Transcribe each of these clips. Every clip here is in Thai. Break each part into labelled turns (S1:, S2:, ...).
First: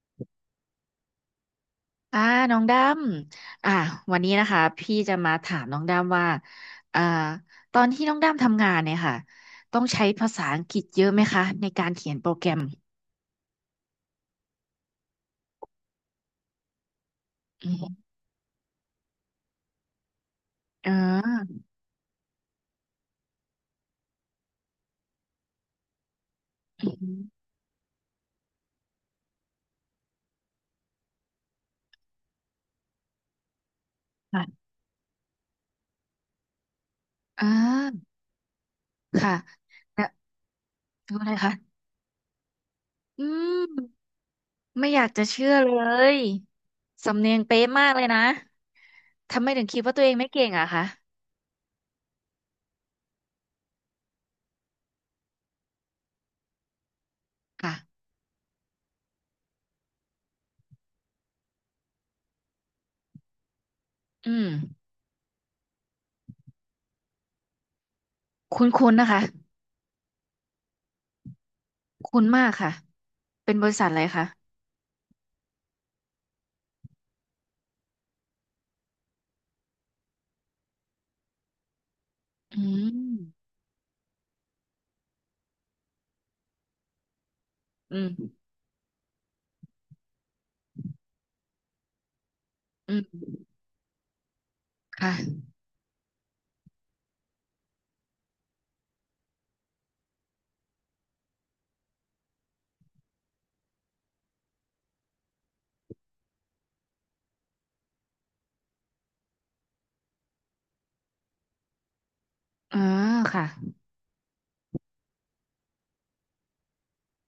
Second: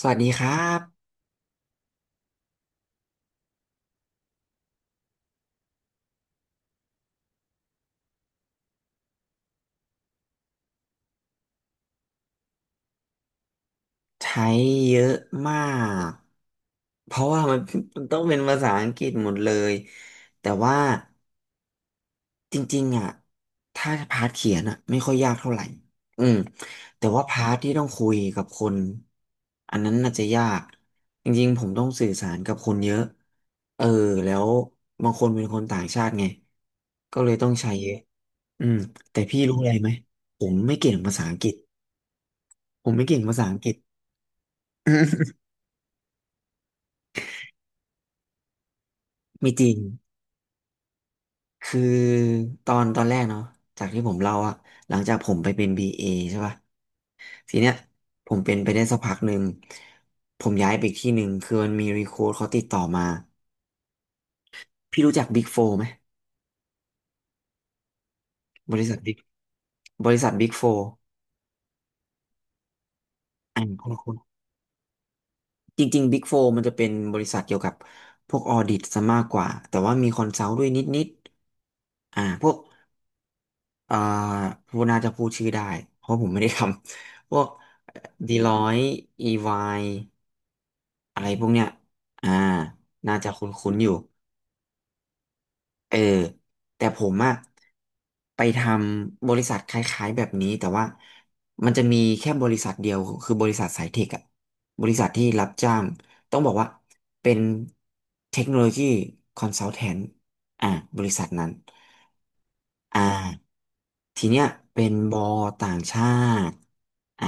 S1: สวัสดีครับ
S2: อ่าน้องดำอ่าวันนี้นะคะพี่จะมาถามน้องดำว่าอ่าตอนที่น้องดำทำงานเนี่ยค่ะต้องใช้ภาษาอังกฤษเยอะไหมคะในการเขียนโปรแกรม
S1: ใช้เยอะมากเพราะว่ามัน
S2: อื
S1: มัน
S2: ม
S1: ต้องเป็นภาษาอังกฤษหมดเลยแต่ว่า
S2: อ่า
S1: จริงๆอ่ะถ้าพาร์ทเขียนอ่ะไม่ค่อยยากเท่าไหร่อืม
S2: อื
S1: แต่ว่าพา
S2: ม
S1: ร์ทที่ต้องคุยกับคนอันนั้นน่าจะยากจริงๆผมต้องสื่อสารกับคนเยอะเออแล้ว
S2: ค่ะ
S1: บางคนเป็นคนต่างชาติไงก็เลย
S2: อ่
S1: ต้องใช้เยอะ
S2: า
S1: อืมแต่
S2: ค่ะ
S1: พี่รู้อะไรไหม
S2: นะ
S1: ผมไม่เก่งภา
S2: ดู
S1: ษา
S2: อะไร
S1: อังกฤ
S2: คะ
S1: ษผมไม่เก่ง
S2: อื
S1: ภาษาอังกฤษ
S2: มไม่อยากจะเชื่อเลย สำเนียงเป๊ะมากเลยนะ ทำไม
S1: มีจ
S2: ถึง
S1: ริง
S2: คิดว่าตัวเองไม่เก่งอะคะ
S1: คือตอนแรกเนาะจากที่ผมเล่าอะหลังจากผมไปเป็น BA ใช่ป่ะทีเนี้
S2: ค่ะ
S1: ยผมเป็นไปได้สักพักหนึ่ง ผมย้ายไปอีกที่หนึ่ง คือมันมีรีโค้ดเขาติดต่อมา
S2: อืม
S1: พี่รู้จัก Big Four ไหม
S2: คุ
S1: บริ
S2: ้
S1: ษั
S2: น
S1: ท
S2: ๆนะ
S1: Big
S2: คะ
S1: บริษัท Big Four
S2: คุ้นมากค่ะ เป็น
S1: อ่า
S2: บ
S1: น
S2: ริษั
S1: คุ
S2: ท
S1: ณ
S2: อะไร
S1: คุณ
S2: คะ
S1: จริงๆ Big Four มันจะเป็นบริษัทเกี่ยวกับพวกออดิตซะมากกว่า แต่ว่ามีคอนซัลท์ด้วยนิดๆอ่าพวก
S2: อืม
S1: อ่าพูดน่าจะพูดชื่อได้ เพราะผมไม่ได้ทำ พวก
S2: อืม
S1: ดีร้อยอีวายอะไรพวกเนี้ยอ่า
S2: อื
S1: น่า
S2: ม
S1: จะคุ้นๆอยู่
S2: ค่ะ
S1: เออแต่ผมอะไปทำบริษัทคล้ายๆแบบนี้แต่ว่ามันจะมีแค่บริษัทเดียวคือบริษัทสายเทคอะบริษัทที่รับจ้างต้องบอกว่าเป็นเทคโนโลยีคอนซัลแทนอ่าบริษัทนั้น
S2: อ๋อ
S1: อ่า
S2: ค่ะ
S1: ทีเนี้ยเป็นบอต่างชาติอ่า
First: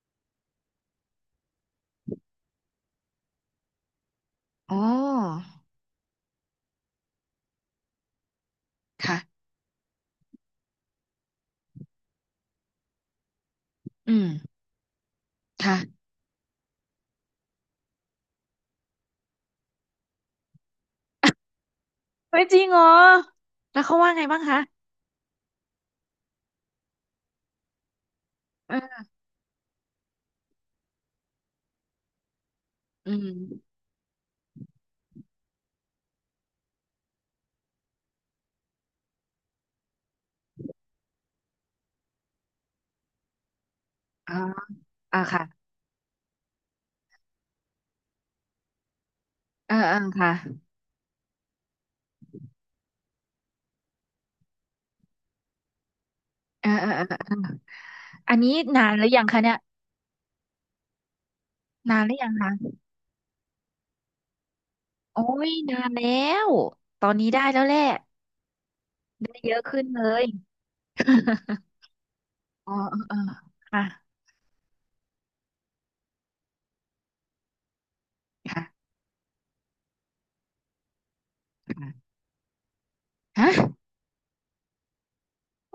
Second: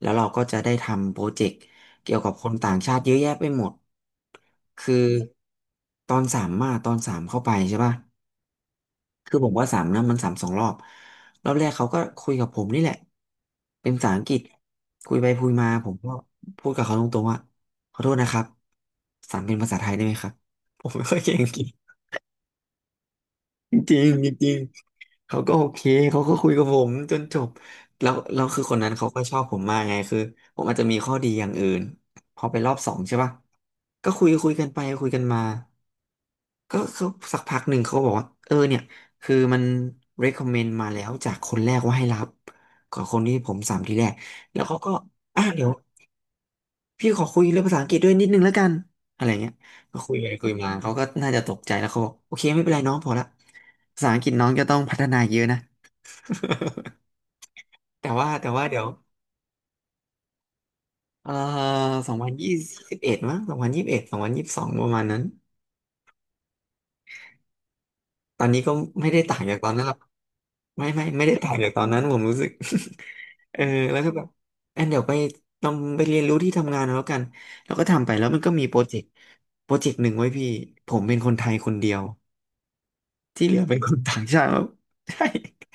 S1: แล้วเราก็จะได้ทำโปรเจกต์ เกี่ยวกับคนต่างชาติเยอะแยะไปหมด
S2: อ๋อ
S1: คือตอนสามมาตอนสามเข้าไปใช่ป่ะคือ
S2: ค่ะ
S1: ผมว่าสามนะมันสามสองรอบรอบแรกเขาก็คุยกับผมนี่แหละเป็นภาษา
S2: อื
S1: อังกฤษ
S2: ม
S1: คุยไปคุยมาผม
S2: ค่ะ
S1: ก็พูดกับเขาตรงๆว่าขอโทษนะครับสามเป็นภาษาไทยได้ไหมครับผมไม่ค่อยเก่งอังกฤษ
S2: เฮ้ยจริงเหรอ
S1: จ
S2: แล้วเขา
S1: ริง
S2: ว่าไง
S1: ๆจ
S2: บ้าง
S1: ริง
S2: คะ
S1: ๆเขาก็โอเคเขาก็คุยกับผมจนจบแล้วแล้วคือค
S2: เอ
S1: นนั้น
S2: อ
S1: เขาก็ชอบผมมากไงคือผมอาจจะมีข้อดีอย่างอื่นพอไปรอบสอง
S2: อื
S1: ใช่ป่ะ
S2: ม
S1: ก็คุยกันไปคุยกันมาก็เขาสักพักหนึ่งเขาบอกว่า เออเนี่ยคือมัน recommend มาแล้วจากคนแรกว่าให้รับกับคนที่ผมสามทีแรก
S2: อ๋อ
S1: แล้วเขาก็
S2: อ่า
S1: อ่ะ
S2: ค่ะ
S1: เดี๋ยว พี่ขอคุยเรื่องภาษาอังกฤษด้วยนิดนึงแล้วกันอะไรเงี้ย
S2: เออเอ
S1: ก็
S2: อ
S1: คุย
S2: ค่ะ
S1: ไปคุยมาเขาก็น่าจะตกใจแล้วเขาบอกโอเคไม่เป็นไรน้องพอละภาษาอังกฤษน้องจะต้องพัฒนาเยอะนะ
S2: เออเออเออเออ
S1: แต่ว่า
S2: อัน
S1: แต่
S2: นี้
S1: ว่าเดี๋ย
S2: นา
S1: ว
S2: นหรือยังคะเนี่ย
S1: เอ่อ
S2: นาน
S1: ส
S2: ห
S1: อ
S2: รื
S1: ง
S2: อ
S1: พั
S2: ยั
S1: น
S2: ง
S1: ยี่
S2: คะ
S1: สิบเอ็ดมั้งสองพันยี่สิบเอ็ด2022ประมาณนั้
S2: โอ้
S1: น
S2: ยนานแล้ว ตอนนี้ได้แล้วแหละ
S1: ตอนนี้ก็ไม่ได้
S2: ได้
S1: ต่าง
S2: เย
S1: จาก
S2: อะ
S1: ตอน
S2: ขึ้
S1: นั้
S2: น
S1: นหรอก
S2: เลย
S1: ไม่ได้ต่างจากตอนนั้นผมรู้สึก
S2: อ๋อเออเออ
S1: เออ
S2: ค่ะ
S1: แล้วก็แบบแอนเดี๋ยวไปต้องไปเรียนรู้ที่ทำงานเอาแล้วกันแล้วก็ทำไปแล้วมันก็มีโปร
S2: ค่ะ
S1: เจกต์โปรเจกต์หนึ่งไว้พี่ผมเป็นคนไทยคนเดียว
S2: ค่ะ
S1: ที่
S2: ฮะ
S1: เหลือเป็นคนต่างชาติ หมดใช่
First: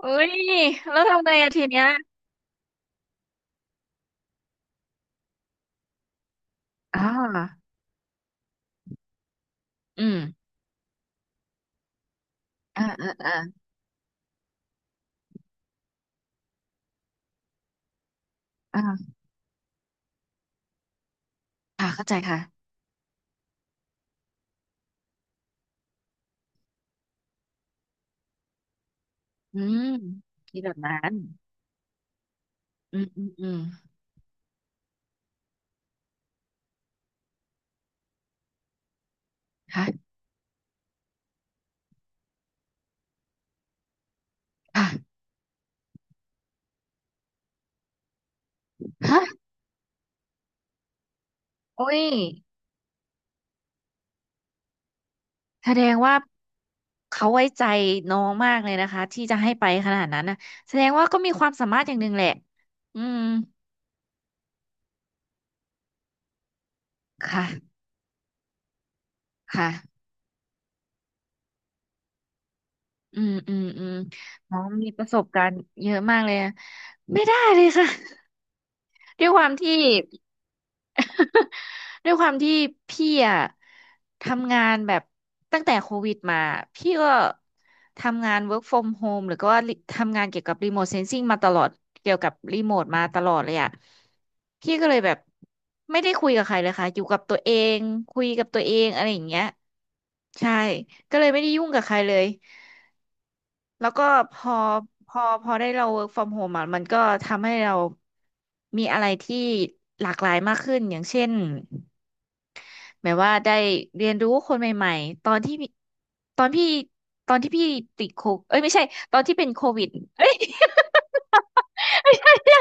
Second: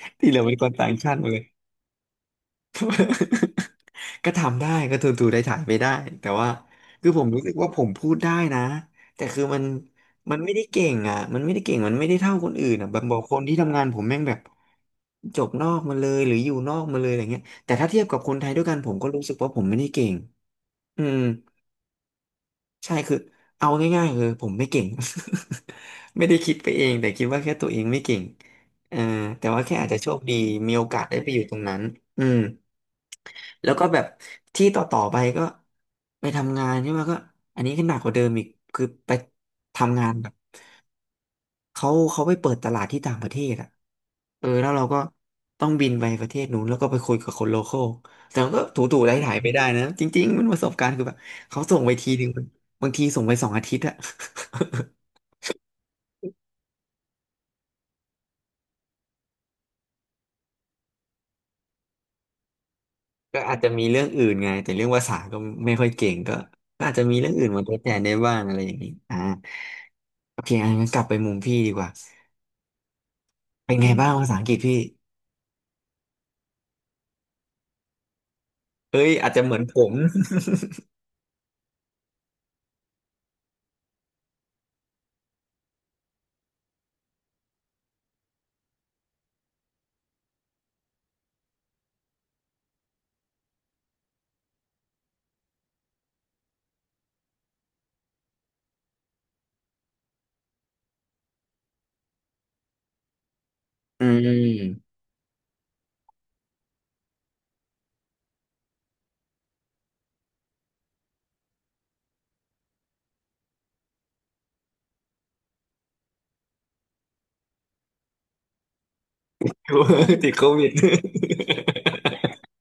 S2: เอ้
S1: ที่
S2: ย
S1: เหลือเป็นคนต่าง
S2: แล้ว
S1: ชาติหม
S2: ทำ
S1: ด
S2: ไง
S1: เลย
S2: อะทีเนี้ย
S1: ก็ทำได้ก็ทูได้ถ่ายไปได้แต่ว่า
S2: อ๋อ
S1: คือผมรู้สึกว่าผมพูดได้นะแต่คือมัน
S2: อืม
S1: มันไม่ได้เก่งอ่ะมันไม่ได้เก่งมันไม่ได้เท่าคนอื่น
S2: ออ
S1: อ่ะแบบบอก
S2: เออ
S1: คนที่ทำงานผมแม่งแบบจบนอกมาเลยหรืออยู่นอกมาเลยอะไรเงี้ยแต่ถ้าเทียบกับคนไทยด้วยกันผมก็
S2: เออ
S1: รู้สึกว่าผมไม่ได้เก่งอืม
S2: ค่ะเข้าใจค่ะ
S1: ใช่คือเอาง่ายๆคือผมไม่เก่ง ไม่ได้คิดไปเองแต่คิดว่าแค่ตัวเองไม่เก่งเออแต่
S2: อื
S1: ว่าแค่
S2: ม
S1: อาจจะโชคดี
S2: คิดแบ
S1: มี
S2: บ
S1: โอ
S2: นั้
S1: กาส
S2: น
S1: ได้ไปอยู่ตรงนั้นอืม
S2: อืม อืมอืม
S1: แล้วก็แบบที่ต่อไปก็ไปทำงานใช่ไหมก็อันนี้ก็หนักกว่าเดิมอีกคือไปทำงา
S2: ค่ะ
S1: นแบบเขาไปเปิดตลาดที่ต่างประเทศอ่ะเออแล้วเรา
S2: ค่ะ
S1: ก็ต้องบินไปประเทศนู้นแล้วก็ไปคุยกับคนโลคอลแต่มันก็ถูๆ
S2: ฮะ
S1: ไถๆไปได้นะจริงๆมันประสบการณ์คือแบบเขาส่ง
S2: โอ้
S1: ไป
S2: ย
S1: ทีหนึ่งบางทีส่งไป2 อาทิตย์อะ
S2: แสดงว่าเขาไว้ใจน้องมากเลยนะคะที่จะให้ไปขนาดนั้นนะแสดงว่าก็มีความสามารถอย่างหนึ่งแหละอืม
S1: ก็อาจจะมีเรื่องอื่นไงแต่เรื่องภาษาก็ไม่ค่อยเก่งก็ก็อาจจะมีเรื่องอื่นมาท
S2: ค่ะ
S1: ดแทนได้บ้างอะไรอย่างนี้อ่า
S2: ค่ะ
S1: โอเคอันนั้นกลับไปมุมพี่ดีกว่า
S2: อืมอืม
S1: เป็น
S2: อื
S1: ไง
S2: ม
S1: บ้างภาษาอังกฤ
S2: น้
S1: ษ
S2: อง
S1: พี่
S2: มีประสบการณ์เยอะมากเลยอะไม่ได้เลยค่ะ
S1: เอ้ย
S2: ด้
S1: อา
S2: ว
S1: จ
S2: ยค
S1: จะ
S2: วา
S1: เห
S2: ม
S1: มือนผ
S2: ที่
S1: ม
S2: ด้วยความที่พี่อะทำงานแบบตั้งแต่โควิดมาพี่ก็ทำงาน work from home หรือก็ว่าทำงานเกี่ยวกับ remote sensing มาตลอดเกี่ยวกับรีโมทมาตลอดเลยอะพี่ก็เลยแบบไม่ได้คุยกับใครเลยค่ะอยู่กับตัวเองคุยกับตัวเองอะไรอย่างเงี้ยใช่ก็เลยไม่ได้ยุ่งกับใครเลย แล้ว
S1: อื
S2: ก็พอ
S1: ม
S2: พอได้เรา work from home อ่ะมันก็ทำให้เรามีอะไรที่หลากหลายมากขึ้นอย่างเช่นหมายว่าได้เรียนรู้คนใหม่ๆตอนที่ตอนพี่ตอนที่พี่ติดโควิดเอ้ยไม่ใช่ตอนที่เป็นโควิด
S1: ติดโควิด
S2: ไม่ใช่ไม่ใช่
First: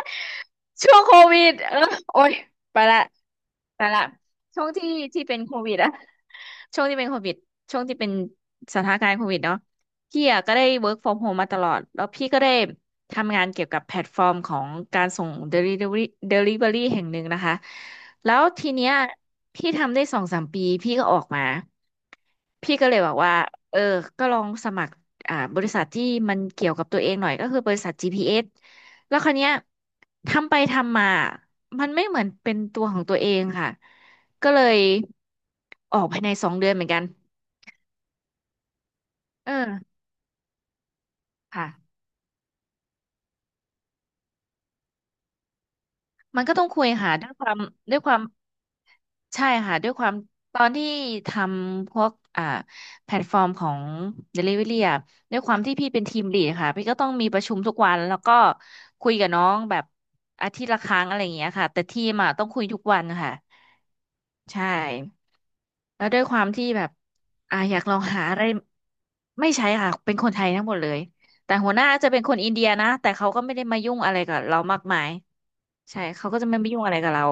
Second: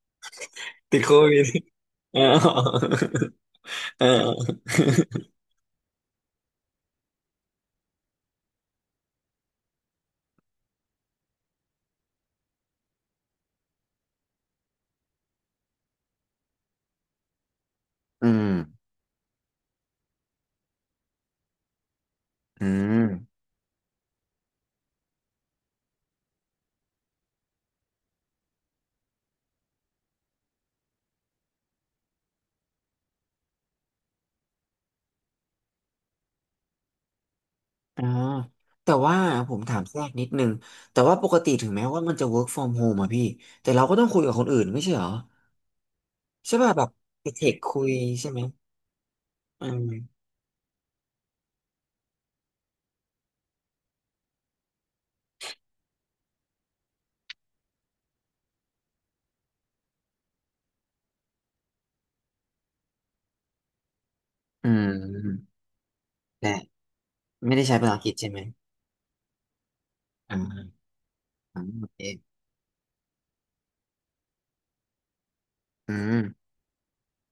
S2: ช่ว
S1: ติด
S2: ง
S1: โค
S2: โค
S1: วิ
S2: วิ
S1: ด
S2: ดเออ
S1: อ๋
S2: โอ้
S1: อ
S2: ยไปละไป ละ
S1: เออ
S2: ช่วงที่ที่เป็นโควิดอะช่วงที่เป็นโควิดช่วงที่เป็นสถานการณ์โควิดเนาะพี่อะก็ได้ work from home มาตลอดแล้วพี่ก็ได้ทำงานเกี่ยวกับแพลตฟอร์มของการส่ง delivery delivery แห่งหนึ่งนะคะ
S1: อื
S2: แล้
S1: ม
S2: วทีเนี้ยพี่ทำได้สองสามปีพี่ก็ออกมา
S1: อื
S2: พี่ก็เลยบอกว่า
S1: ม
S2: เออก็ลองสมัครอ่าบริษัทที่มันเกี่ยวกับตัวเองหน่อยก็คือบริษัทจีพีเอส แล้วคราวเนี้ยทำไปทำมา มันไม่เหมือนเป็นตัวของตัวเองค่ะ ก็เลยออกภายในสองเดือนเหมือนกัน
S1: อ่าแต่ว่าผ
S2: เอ
S1: มถามแท
S2: อ
S1: รกนิดนึงแต่ว่าปกติถึงแม้
S2: ค่ะ
S1: ว่ามันจะ work from home อะพี่แต่เราก็ต้องคุยกับคนอื่นไม่ใช่เหรอ
S2: มันก็
S1: ใช่
S2: ต้อง
S1: ป่ะแบ
S2: คุย
S1: บ
S2: ค่ะ
S1: ไป
S2: ด้วย
S1: เท
S2: ควา
S1: ค
S2: ม
S1: คุย
S2: ด้วยความ
S1: ใช่ไหม
S2: ใช่
S1: อื
S2: ค่ะด้วยความ
S1: ม
S2: ตอนที่ทำพวกอ่าแพลตฟอร์มของ Delivery อะด้วยความที่พี่เป็นทีมลีดค่ะพี่ก็ต้องมีประชุมทุกวันแล้วก็คุยกับน้องแบบอาทิตย์ละครั้งอะไรอย่างเงี้ยค่ะแต่ทีมอะต้องคุยทุกวันค่ะใช่
S1: อืม
S2: แล้วด้วยความ
S1: แต่
S2: ที่แบบ
S1: ไม่
S2: อ่า
S1: ได้
S2: อ
S1: ใช้
S2: ยาก
S1: ภา
S2: ล
S1: ษา
S2: อ
S1: อั
S2: ง
S1: งกฤษ
S2: หา
S1: ใช่
S2: อะ
S1: ไหม
S2: ไรไม่ใช่ค่ะเป็นคนไทยทั้ง
S1: อ่า
S2: หมดเลย แต่
S1: อ่า
S2: หัวห
S1: โอ
S2: น้า
S1: เค
S2: จะเป็นคนอินเดียนะแต่เขาก็ไม่ได้มายุ่งอะไรกับเรามากมาย
S1: อื
S2: ใช่
S1: ม
S2: เขาก็จะไม่มายุ่งอะไรกับเรา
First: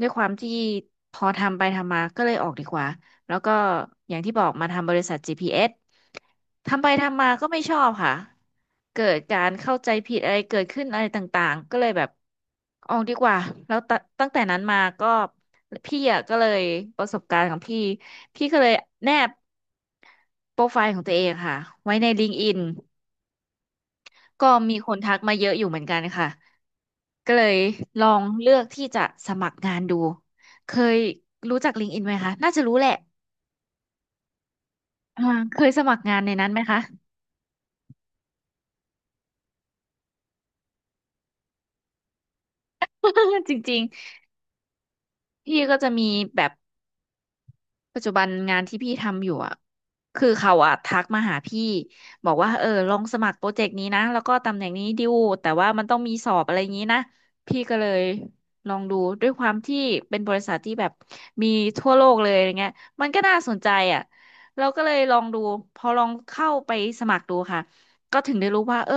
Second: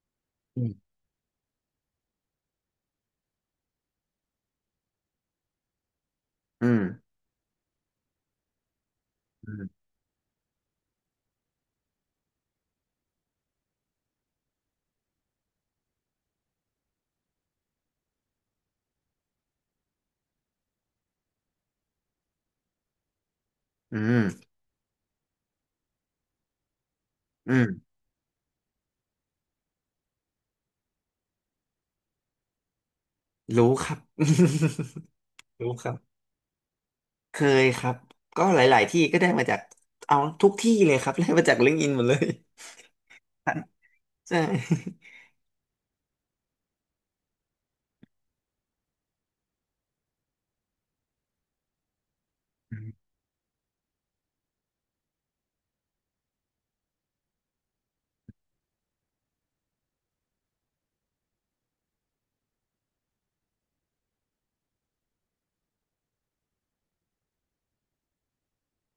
S2: ด้วยความที่
S1: อืม
S2: พอทำไปทำมาก็เลยออกดีกว่าแล้วก็อย่างที่บอกมาทำบริษัท GPS
S1: อืม
S2: ทำไปทำมาก็ไม่ชอบค่ะเกิดกา
S1: อื
S2: รเข้า
S1: ม
S2: ใจผิดอะไรเกิดขึ้นอะไรต่างๆก็เลยแบบออกดีกว่าแล้วตั้งแต่นั้นมาก็พี่อ่ะก็เลยประสบการณ์ของพี่พี่ก็เลยแนบโปรไฟล์ของตัวเองค่ะไว้ในLinkedIn
S1: อืม
S2: ก็มีคนทักมาเยอะอยู่เหมือนกันค่ะก็เล
S1: อื
S2: ย
S1: ม
S2: ลองเลือกที่จะสมัครงานดูเคยรู้จัก LinkedIn ไหมคะน่าจะรู้แหละ
S1: รู้ครับ
S2: อ่าเค
S1: รู้
S2: ยส
S1: ครั
S2: มัครงาน
S1: บ
S2: ในนั้นไหมคะ
S1: เคยครับก็หลายๆที่ก็ได้มาจากเอาทุกที่เลยครับ ได้มาจากลิงก์อินหมดเลย
S2: จ ริง
S1: ใช่
S2: ๆพี่ก็จะมีแบบ ปัจจุบันงานที่พี่ทำอยู่อ่ะคือเขาอ่ะทักมาหาพี่บอกว่าเออลองสมัครโปรเจกต์นี้นะแล้วก็ตำแหน่งนี้ดิวแต่ว่ามันต้องมีสอบอะไรอย่างนี้นะพี่ก็เลยลองดูด้วยความที่เป็นบริษัทที่แบบมีทั่วโลกเลยอะไรเงี้ยมันก็น่าสนใจอ่ะเราก็เลยลองดูพอลองเข้าไปสมัครดูค่ะก็ถึงได้รู้ว่าเออ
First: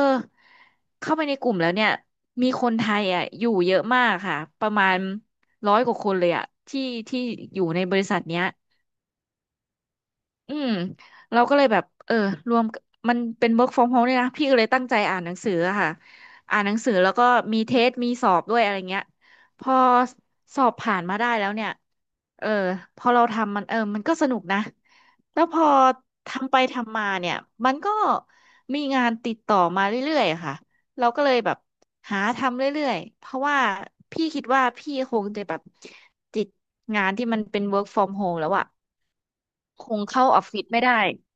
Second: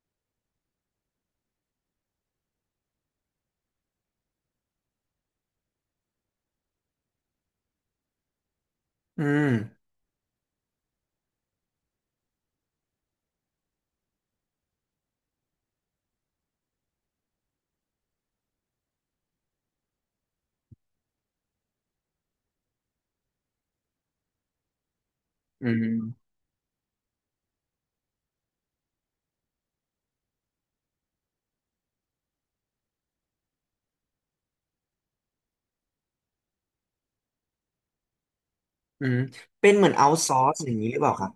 S2: เข้าไปในกลุ่มแล้วเนี่ยมีคนไทยอ่ะอยู่เยอะมากค่ะประมาณร้อยกว่าคนเลยอ่ะที่ที่อยู่ในบริษัทเนี้ย
S1: อืม
S2: อืมเราก็เลยแบบเออรวมมันเป็น work from home เนี่ยนะพี่ก็เลยตั้งใจอ่านหนังสืออะค่ะอ่านหนังสือแล้วก็มีเทสมีสอบด้วยอะไรเงี้ยพอสอบผ่านมาได้แล้วเนี่ยเออพอเราทำมันมันก็สนุกนะแล้วพ
S1: อื
S2: อ
S1: ม
S2: ทำไปทำมาเนี่ยมันก็มีงานติดต่อมาเรื่อยๆอะค่ะเราก็เลยแบบหาทำเรื่อยๆเพราะว่าพี่คิดว่าพี่คงจะแบบติดงานที่มันเป็น work from home แล้วอะ
S1: อืมเป็นเห
S2: ค
S1: มือน
S2: ง
S1: เอา
S2: เข้า
S1: ซอ
S2: ออฟ
S1: ร์ส
S2: ฟิศ
S1: อย่าง
S2: ไม่
S1: นี้หรือ
S2: ได้
S1: เปล่าครับ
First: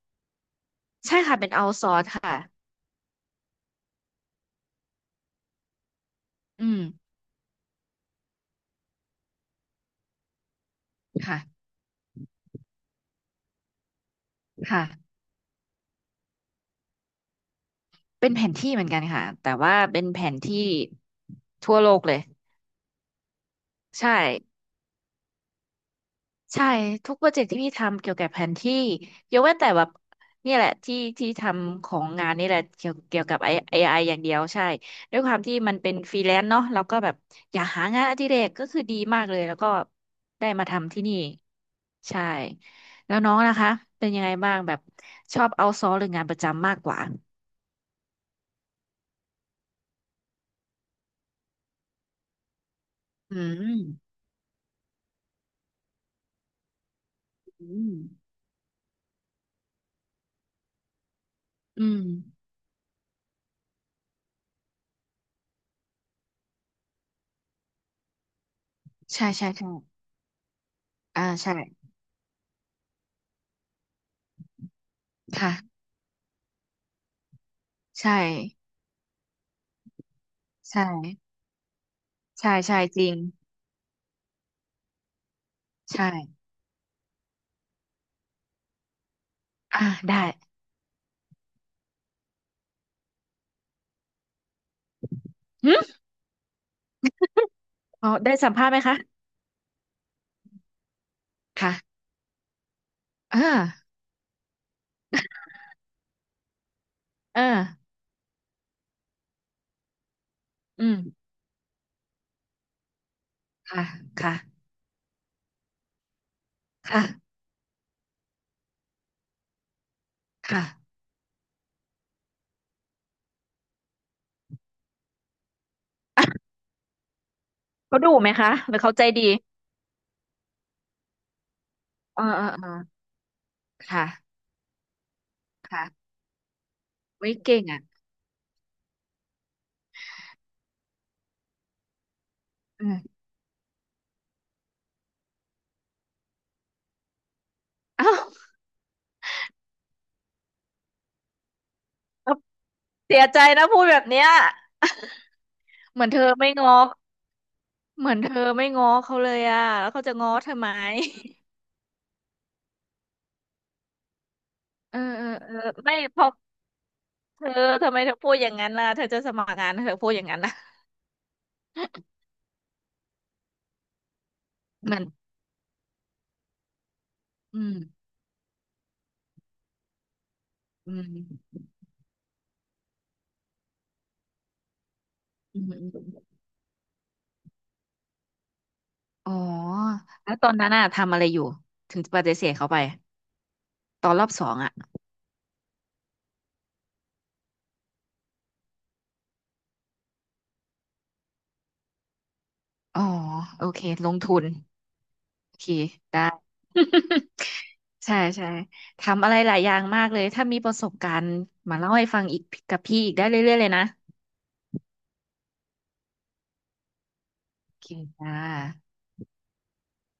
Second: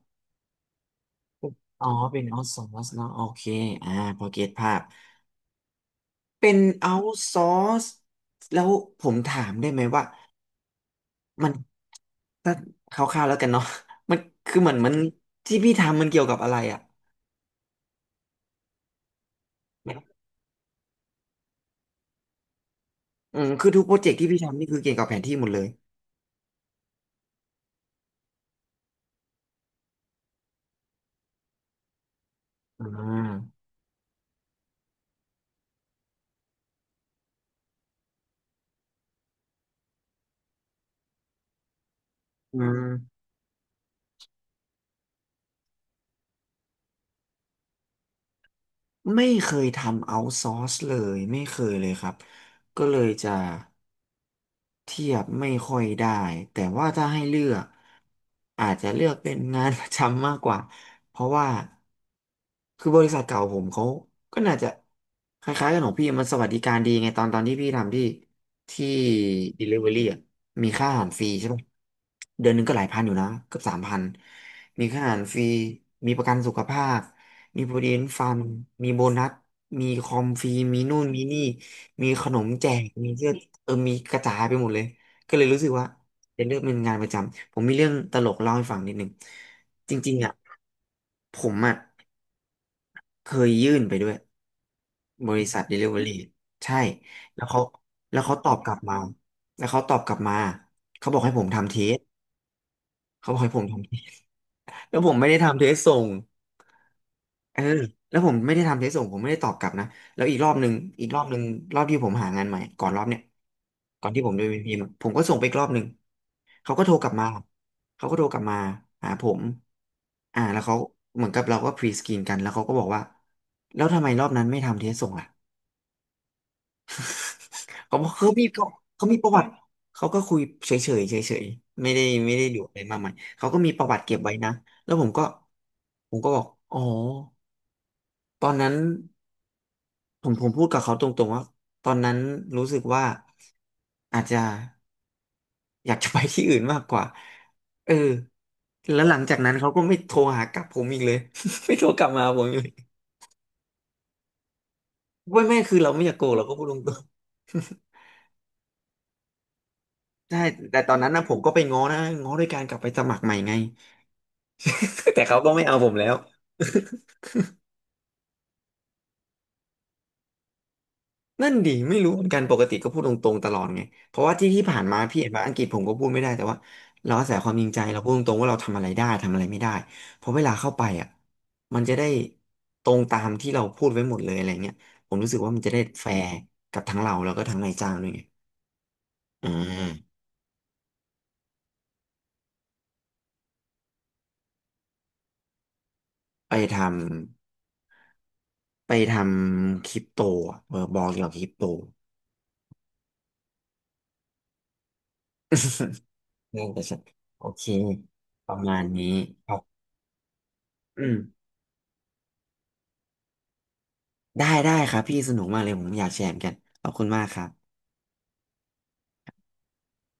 S2: ใช่ค่ะเป็นเอาซ
S1: อ๋อ
S2: อร์ส
S1: เป็น
S2: ค่ะ
S1: out ซอร์สเนอะโอเคอ่าพอเก็ตภาพเป็น
S2: อืม
S1: เอาซอร์สแล้วผมถามได้ไหมว่า
S2: ค่ะ
S1: มัน ถ้าคร่าวๆแล้วกันเนาะ มันคือเหมือนมัน
S2: ค่ะ
S1: ที่พี่ทำมันเกี่ยวกับอะไรอ่ะ
S2: เป็นแผนที่เหมือนกันค่ะแต่ว่าเป็นแผนที่ทั่วโลกเลย
S1: อืมคือทุกโปรเจ
S2: ใช่
S1: กต์ที่พี่ทำนี่คือเกี่ยวกับแผนที่หมดเลย
S2: ใช่ทุกโปรเจกต์ที่พี่ทำเกี่ยวกับแผนที่ยกเว้นแต่แบบนี่แหละที่ที่ทำของงานนี่แหละ
S1: อื
S2: เกี่ยวกับ
S1: ม
S2: AI อไออย่างเดียวใช่ด้วยความที่มันเป็นฟรีแลนซ์เนาะเราก็แบบอยากหางานอดิเรกก็คือดีมากเลยแล้วก็ได้มาทำที่นี่ใช่
S1: อื
S2: แล้ว
S1: ม
S2: น้องนะคะเป็นยังไงบ้างแบบชอบเอาซอหรืองานประจำมากกว่า
S1: ไม่เคยทำเอาท์ซอร์สเลยไม่เคยเลยครับก็เลยจะ
S2: อืม
S1: เทียบไม่ค่อยได้แต่ว่าถ้าให้เลือก
S2: อืม
S1: อาจจะเลือกเป็นงานประจำมากกว่าเพราะว่า
S2: อืม
S1: คือบริษัทเก่าผมเขาก็น่าจะคล้ายๆกันของพี่มันสวัสดิการดีไงตอนที่พี่ทำที่ ที่
S2: ใช่ใช่ใช่
S1: Delivery อ่ะมีค่าอาหารฟ
S2: อ่า
S1: รีใช่
S2: ใช่
S1: ป่ะเดือนหนึงก็หลายพันอยู่นะเกือบสามพันมีค่าอาหารฟรี
S2: ค่ะ
S1: มีประกันสุขภาพมี Provident
S2: ใช่
S1: Fund มีโบนัสมีคอมฟรีมี
S2: ใช่
S1: นู่นมีนี่มีขนม
S2: ใช่
S1: แจ
S2: ใช่
S1: ก
S2: จ
S1: มี
S2: ริง
S1: เสื้อเออมีกระจายไปหมดเลยก็เลยรู้สึกว่า
S2: ใช่
S1: เป็นเรื่องเป็นงานประจำผมมีเรื่องตลกเล่าให้ฟังนิดนึง
S2: อ่า
S1: จริง
S2: ได้
S1: ๆอ่ะผมอ่ะ เคยยื่นไปด้วยบริษัท
S2: หึ
S1: Delivery ใช่แล้วเขา
S2: อ๋อ
S1: แล้ว
S2: ได้
S1: เขาต
S2: สั
S1: อ
S2: ม
S1: บ
S2: ภาษ
S1: ก
S2: ณ์
S1: ลั
S2: ไห
S1: บ
S2: ม
S1: มา
S2: คะ
S1: แล้วเขาตอบกลับมาเขาบอกให้ผมทำเทส
S2: ค่ะ
S1: เขาบอก
S2: อ่า
S1: ให้ผมทำเทสแล้วผมไม่ได้ทำเทสส่ง
S2: เอ
S1: เออ
S2: อ
S1: แล้วผมไม่ได้ทำเทสส่งผมไม่ได้ตอบกลับนะแล้วอีกรอบหนึ่ง
S2: อืม
S1: อีกรอบหนึ่งรอบที่ผมหางานใหม่ก่อนรอบเนี้ย
S2: ค่ะ
S1: ก่อนที่ผม
S2: ค่ะ
S1: จะไปพิมพ์อะผมก็ส่งไปอีกรอบหนึ่งเขาก็โทร
S2: ค่ะ
S1: กลับมาเขาก็โทรกลับมาหาผมอ่า
S2: ค
S1: แล้วเขา
S2: ่ะ
S1: เหมือนกับเราก็พรีสกรีนกันแล้วเขาก็บอกว่าแล้วทำไมรอบนั้นไม่ทำเทสส่งอ่ะเขา
S2: เขา
S1: บอก
S2: ดุไหมคะหรือเขาใจ
S1: เขามีป
S2: ดี
S1: ระวัติเขาก็คุยเฉยๆไม่ได้
S2: เออ
S1: ไม่
S2: เอ
S1: ได้
S2: อ
S1: ดู
S2: เออ
S1: อะไรมากมายเขาก็มีประวัติ
S2: ค่ะ
S1: เก็บไว้นะแล้วผมก็
S2: ค่ะ
S1: ผมก็บอกอ๋อ
S2: ไว้ยเก่งอ่ะ
S1: ตอนนั้น ผมพูดกับเขาตรงๆว่าตอนนั้นรู้สึก
S2: อืม
S1: ว่าอาจจะอยากจะไปที่อื่นมากกว่าเออ
S2: อ้าว
S1: แล้วหลังจากนั้นเขาก็ไม่โทรหากลับผมอีกเลย ไม่โทรกลับมาหา
S2: เอา
S1: ผมอีกเลย
S2: เสียใจนะพูดแบบเนี้ย
S1: ไม่คือเรา
S2: เห
S1: ไม่
S2: มือ
S1: อ
S2: น
S1: ยาก
S2: เธ
S1: โก
S2: อ
S1: งเรา
S2: ไม่
S1: ก็พูด
S2: ง้
S1: ต
S2: อ
S1: รง
S2: เหมือนเธอไม่ง้อเขาเลยอ่ะแล้วเขาจะง้
S1: ๆ
S2: อ
S1: ใช่
S2: เธอไหม
S1: แต่ตอนนั้นนะผมก็ไปง้อนะง้อด้วยการกลับไปสมัครใหม่ไง
S2: เออ
S1: แต่
S2: เออ
S1: เขาก็
S2: เออ
S1: ไม่เอาผ
S2: ไม่
S1: มแล้ว
S2: เพอเธอทำไมเธอพูดอย่างนั้นล่ะเธอจะสมัครงานเธอพูดอย่างนั้นนะ
S1: นั่นดิไม่รู้เหมือนกันปกติก็พูดตรงๆตลอดไงเพราะว่าที่ที่ผ่าน
S2: เห
S1: มา
S2: มือน
S1: พี่เห็นว่าอังกฤษผมก็พูดไม่ได้แต่ว่าเราอาศัยความ
S2: อื
S1: จริง
S2: ม
S1: ใจเราพูดตรงๆว่าเราทำอะไรได้ทำอะไรไม่ได้เพราะเวลาเข้าไป
S2: อื
S1: อ่ะ
S2: ม
S1: มันจะได้ตรงตามที่เราพูดไว้หมดเลยอะไรเงี้ยผมรู้สึกว่า
S2: อื
S1: มันจะ
S2: ม
S1: ได้แฟร์กับทั้งเราแล้วก็ทั้งนายจ้างด้วยไง
S2: อ๋อ
S1: อ่า
S2: แล้วตอนนั้นอะทำอะไรอยู่ถึงปฏิเสธเขาไปตอนรอบสองอะ
S1: ไปทำไปทำคริปโตอะเออบอกเกี่ยวกับคริปโต
S2: อ๋อโอเคลงทุนโอเค ได้
S1: น่าจะใช่ โอเค
S2: ใช่ใช่
S1: ประมาณนี้
S2: ทำอะไร
S1: ค
S2: ห
S1: รั
S2: ลายอย่า
S1: บ
S2: งมากเลยถ้ามีประสบ
S1: อื
S2: กา
S1: ม
S2: รณ์มาเล่าให้ฟังอีกกับพี่อีกได้เรื่อยๆเลยนะ
S1: ได้ได้ครับพี่สนุกมากเลยผมอยากแชร์เหมือนกันขอบคุณมากครับ
S2: โอเคจ้า